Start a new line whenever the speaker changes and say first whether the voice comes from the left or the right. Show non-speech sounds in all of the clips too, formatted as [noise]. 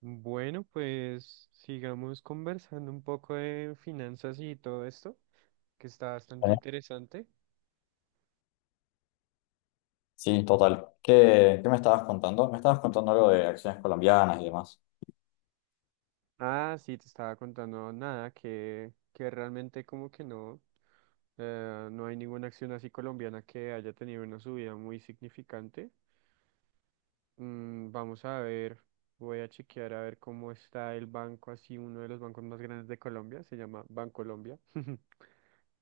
right: Bueno, pues sigamos conversando un poco de finanzas y todo esto, que está bastante
left: Eh,
right: interesante.
left: Sí, total. ¿Qué me estabas contando? Me estabas contando algo de acciones colombianas y demás.
right: Ah, sí, te estaba contando nada, que realmente como que no, no hay ninguna acción así colombiana que haya tenido una subida muy significante. Vamos a ver, voy a chequear a ver cómo está el banco, así uno de los bancos más grandes de Colombia, se llama Bancolombia. [laughs]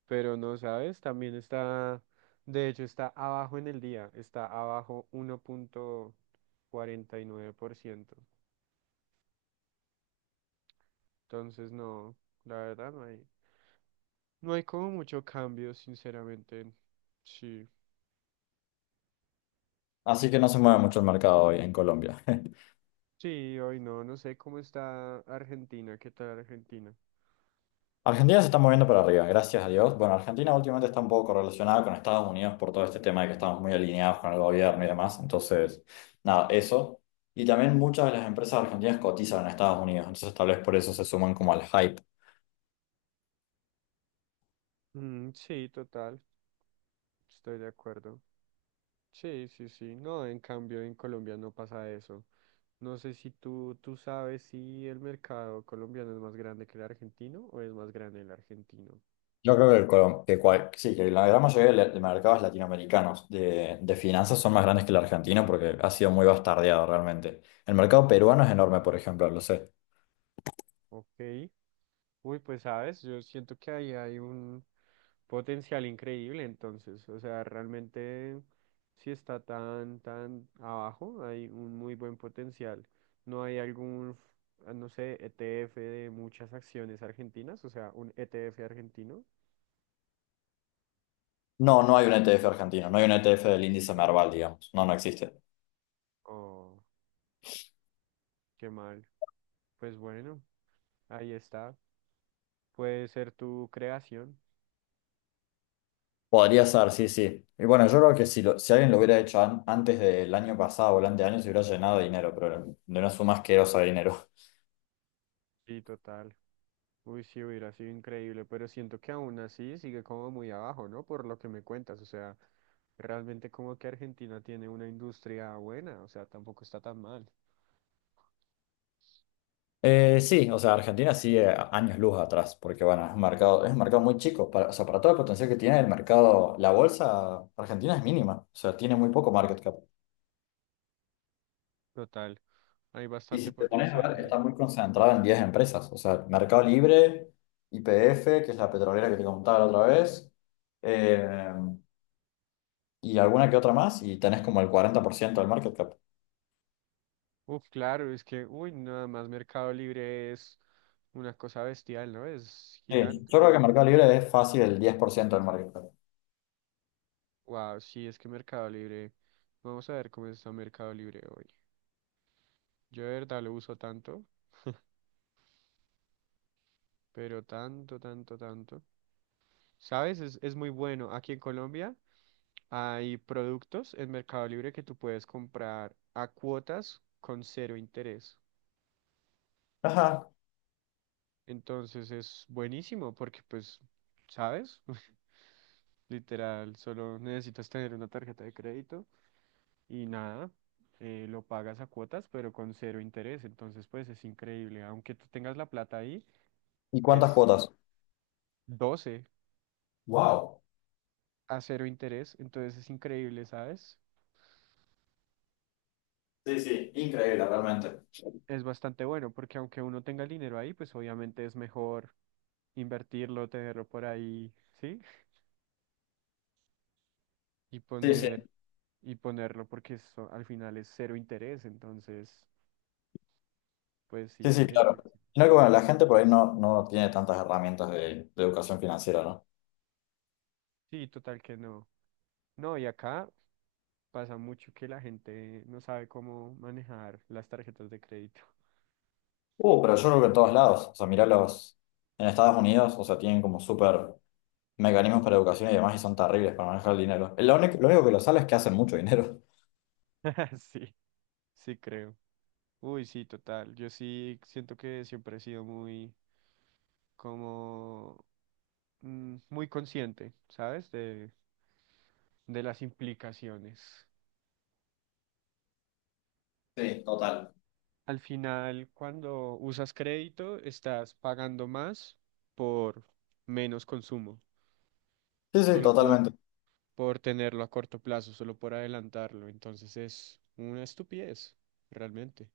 right: Pero no sabes, también está, de hecho está abajo en el día, está abajo 1,49%. Entonces no, la verdad no hay, no hay como mucho cambio, sinceramente. Sí.
left: Así que no se mueve mucho el mercado hoy en Colombia. [laughs]
right: Sí, hoy no, no sé cómo está Argentina, qué tal Argentina.
left: Argentina se está moviendo para arriba, gracias a Dios. Bueno, Argentina últimamente está un poco correlacionada con Estados Unidos por todo este tema de que estamos muy alineados con el gobierno y demás. Entonces, nada, eso. Y también muchas de las empresas argentinas cotizan en Estados Unidos. Entonces, tal vez por eso se suman como al hype.
right: Mm, sí, total, estoy de acuerdo. Sí, sí, sí. No, en cambio en Colombia no pasa eso. No sé si tú sabes si el mercado colombiano es más grande que el argentino o es más grande el argentino.
left: Yo creo que, el Colom- que cual- sí, que la gran mayoría de mercados latinoamericanos de finanzas son más grandes que el argentino porque ha sido muy bastardeado realmente. El mercado peruano es enorme, por ejemplo, lo sé.
right: Ok. Uy, pues sabes, yo siento que ahí hay un potencial increíble entonces. O sea, realmente si está tan, tan abajo, hay un muy buen potencial. No hay algún, ah, no sé, ETF de muchas acciones argentinas, o sea, un ETF argentino.
left: No, no hay un ETF argentino, no hay un ETF del índice Merval, digamos. No, no existe.
right: Oh, qué mal. Pues bueno, ahí está. Puede ser tu creación.
left: Podría ser, sí, sí. Y bueno, yo creo que si, si alguien lo hubiera hecho antes del año pasado o el anteaño, se hubiera llenado de dinero, pero de una suma asquerosa de dinero.
right: Sí, total. Uy, sí, hubiera sido increíble, pero siento que aún así sigue como muy abajo, ¿no? Por lo que me cuentas, o sea, realmente como que Argentina tiene una industria buena, o sea, tampoco está tan mal.
left: Sí, o sea, Argentina sigue años luz atrás, porque bueno, es un mercado muy chico, para, o sea, para todo el potencial que tiene el mercado, la bolsa argentina es mínima, o sea, tiene muy poco market cap.
right: Total, hay
left: Y si
right: bastante
left: te pones a
right: potencial
left: ver,
right: ahí.
left: está muy concentrada en 10 empresas, o sea, Mercado Libre, YPF, que es la petrolera que te contaba la otra vez, eh, y alguna que otra más, y tenés como el 40% del market cap.
right: Uf, claro, es que, uy, nada más Mercado Libre es una cosa bestial, ¿no? Es
left: Sí,
right: gigante.
left: yo creo que Mercado Libre es fácil el 10% del market cap.
right: Wow, sí, es que Mercado Libre, vamos a ver cómo está Mercado Libre hoy. Yo de verdad lo uso tanto, pero tanto, tanto, tanto. ¿Sabes? Es muy bueno. Aquí en Colombia hay productos en Mercado Libre que tú puedes comprar a cuotas con cero interés.
left: Ajá,
right: Entonces es buenísimo porque pues, ¿sabes? [laughs] Literal, solo necesitas tener una tarjeta de crédito y nada, lo pagas a cuotas pero con cero interés. Entonces pues es increíble. Aunque tú tengas la plata ahí,
left: ¿y cuántas
right: pues
left: cuotas?
right: 12
left: Wow.
right: a cero interés. Entonces es increíble, ¿sabes?
left: Sí, sí, increíble realmente.
right: Es bastante bueno, porque aunque uno tenga el dinero ahí, pues obviamente es mejor invertirlo, tenerlo por ahí, ¿sí? Y
left: Sí, sí,
right: poner, y ponerlo porque eso al final es cero interés, entonces, pues
left: sí,
right: sí,
left: sí,
right: es
left: claro.
right: buenísimo.
left: Sino que bueno, la gente por ahí no tiene tantas herramientas de educación financiera, ¿no?
right: Sí, total que no. No, y acá pasa mucho que la gente no sabe cómo manejar las tarjetas de crédito.
left: Pero yo creo que en todos lados, o sea, mirá los, en Estados Unidos, o sea, tienen como súper mecanismos para educación y demás y son terribles para manejar el dinero. Lo único que lo sale es que hacen mucho dinero.
right: [laughs] Sí, sí creo. Uy, sí, total. Yo sí siento que siempre he sido muy, como, muy consciente, ¿sabes? De las implicaciones.
left: Sí, total.
right: Al final, cuando usas crédito, estás pagando más por menos consumo,
left: Sí, sí,
right: solo
left: totalmente.
right: por tenerlo a corto plazo, solo por adelantarlo. Entonces es una estupidez, realmente.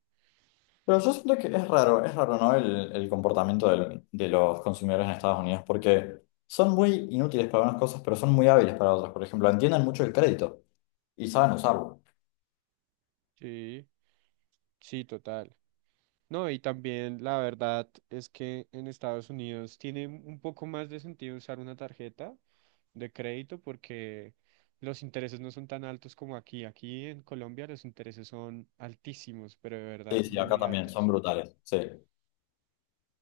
left: Pero yo siento que es raro, ¿no? El comportamiento de los consumidores en Estados Unidos, porque son muy inútiles para unas cosas, pero son muy hábiles para otras. Por ejemplo, entienden mucho el crédito y saben usarlo.
right: Sí, sí, total. No, y también la verdad es que en Estados Unidos tiene un poco más de sentido usar una tarjeta de crédito porque los intereses no son tan altos como aquí. Aquí en Colombia los intereses son altísimos, pero de verdad
left: Sí, sí, acá
right: muy
left: también, son
right: altos.
left: brutales. Sí,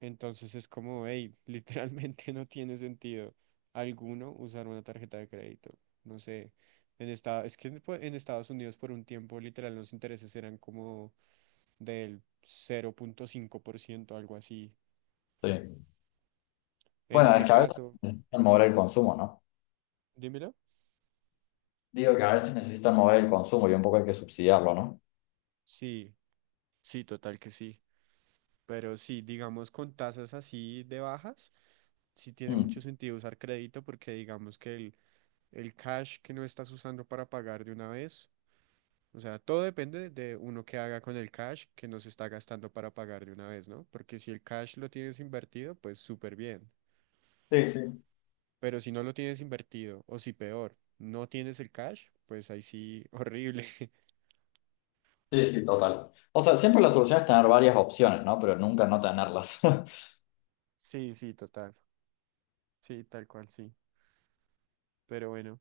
right: Entonces es como, hey, [laughs] literalmente no tiene sentido alguno usar una tarjeta de crédito. No sé, es que en pues, en Estados Unidos por un tiempo literal los intereses eran como del 0,5% algo así.
left: sí.
right: En
left: Bueno, es
right: ese
left: que a veces
right: caso,
left: necesitan mover el consumo, ¿no?
right: dímelo.
left: Digo que a veces necesitan mover el consumo y un poco hay que subsidiarlo, ¿no?
right: Sí, sí, total que sí. Pero sí, digamos con tasas así de bajas, sí tiene mucho
left: Mm.
right: sentido usar crédito porque digamos que el cash que no estás usando para pagar de una vez, o sea, todo depende de uno que haga con el cash que no se está gastando para pagar de una vez, ¿no? Porque si el cash lo tienes invertido, pues súper bien.
left: Sí, sí.
right: Pero si no lo tienes invertido, o si peor, no tienes el cash, pues ahí sí, [laughs] horrible.
left: Sí, sí, total. O sea, siempre la solución es tener varias opciones, ¿no? Pero nunca no tenerlas. [laughs]
right: Sí, sí, total. Sí, tal cual, sí. Pero bueno,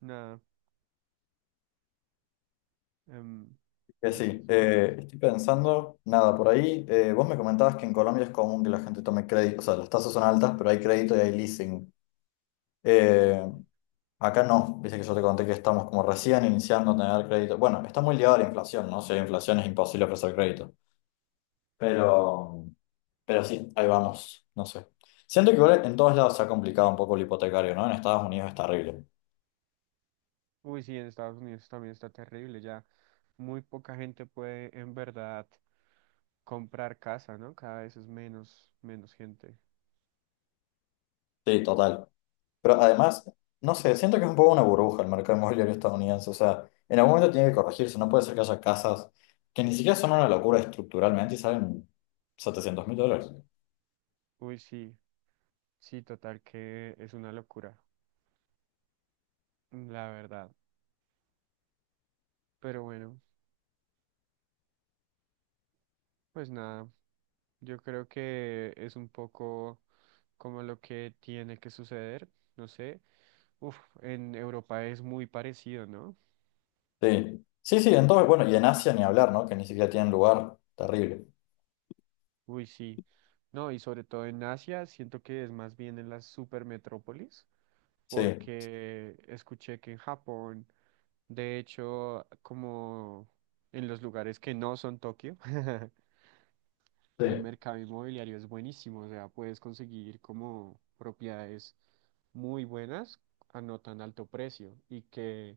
right: nada, em,
left: Que
right: así
left: sí,
right: son.
left: estoy pensando, nada, por ahí, vos me comentabas que en Colombia es común que la gente tome crédito, o sea, las tasas son altas, pero hay crédito y hay leasing. Eh, Acá no, viste que yo te conté que estamos como recién iniciando a tener crédito. Bueno, está muy ligado a la inflación, ¿no? Si hay inflación es imposible ofrecer crédito. Pero, pero sí, ahí vamos, no sé. Siento que igual en todos lados se ha complicado un poco el hipotecario, ¿no? En Estados Unidos es terrible.
right: Uy, sí, en Estados Unidos también está terrible, ya muy poca gente puede en verdad comprar casa, ¿no? Cada vez es menos, menos gente.
left: Sí, total. Pero además, no sé, siento que es un poco una burbuja el mercado inmobiliario estadounidense. O sea, en algún momento tiene que corregirse. No puede ser que haya casas que ni siquiera son una locura estructuralmente y salen $700.000.
right: Uy, sí, sí, total que es una locura, la verdad. Pero bueno, pues nada, yo creo que es un poco como lo que tiene que suceder, no sé. Uf, en Europa es muy parecido, ¿no?
left: Sí, sí, sí, en todo, bueno, y en Asia ni hablar, ¿no? Que ni siquiera tienen lugar, terrible.
right: Uy, sí. No, y sobre todo en Asia, siento que es más bien en las supermetrópolis,
left: Sí,
right: porque escuché que en Japón, de hecho, como en los lugares que no son Tokio, [laughs]
left: sí.
right: el mercado inmobiliario es buenísimo, o sea, puedes conseguir como propiedades muy buenas a no tan alto precio y que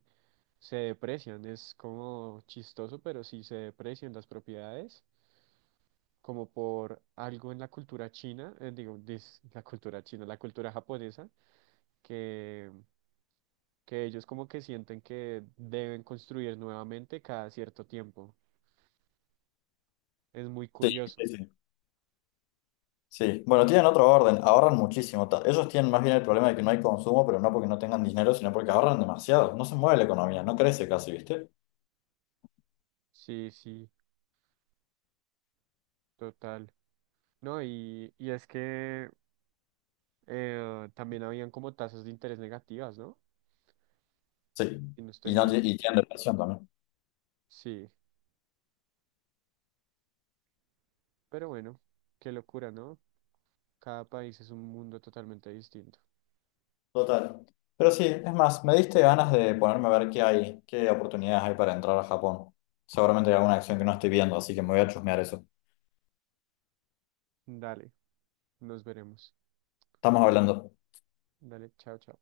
right: se deprecian, es como chistoso, pero sí se deprecian las propiedades como por algo en la cultura china, digo, la cultura china, la cultura japonesa, que, que ellos como que sienten que deben construir nuevamente cada cierto tiempo. Es muy
left: Sí, sí,
right: curioso.
left: sí. Sí, bueno, tienen otro orden, ahorran muchísimo. Ellos tienen más bien el problema de que no hay consumo, pero no porque no tengan dinero, sino porque ahorran demasiado. No se mueve la economía, no crece casi, ¿viste?
right: Sí, sí, total. No, y es que también habían como tasas de interés negativas, ¿no?
left: Sí,
right: Y no estoy
left: y, no, ti-
right: mal.
left: y tienen depresión también.
right: Sí, pero bueno, qué locura, ¿no? Cada país es un mundo totalmente distinto.
left: Total. Pero sí, es más, me diste ganas de ponerme a ver qué hay, qué oportunidades hay para entrar a Japón. Seguramente hay alguna acción que no estoy viendo, así que me voy a chusmear eso.
right: Dale, nos veremos.
left: Estamos hablando.
right: Dale, chao, chao.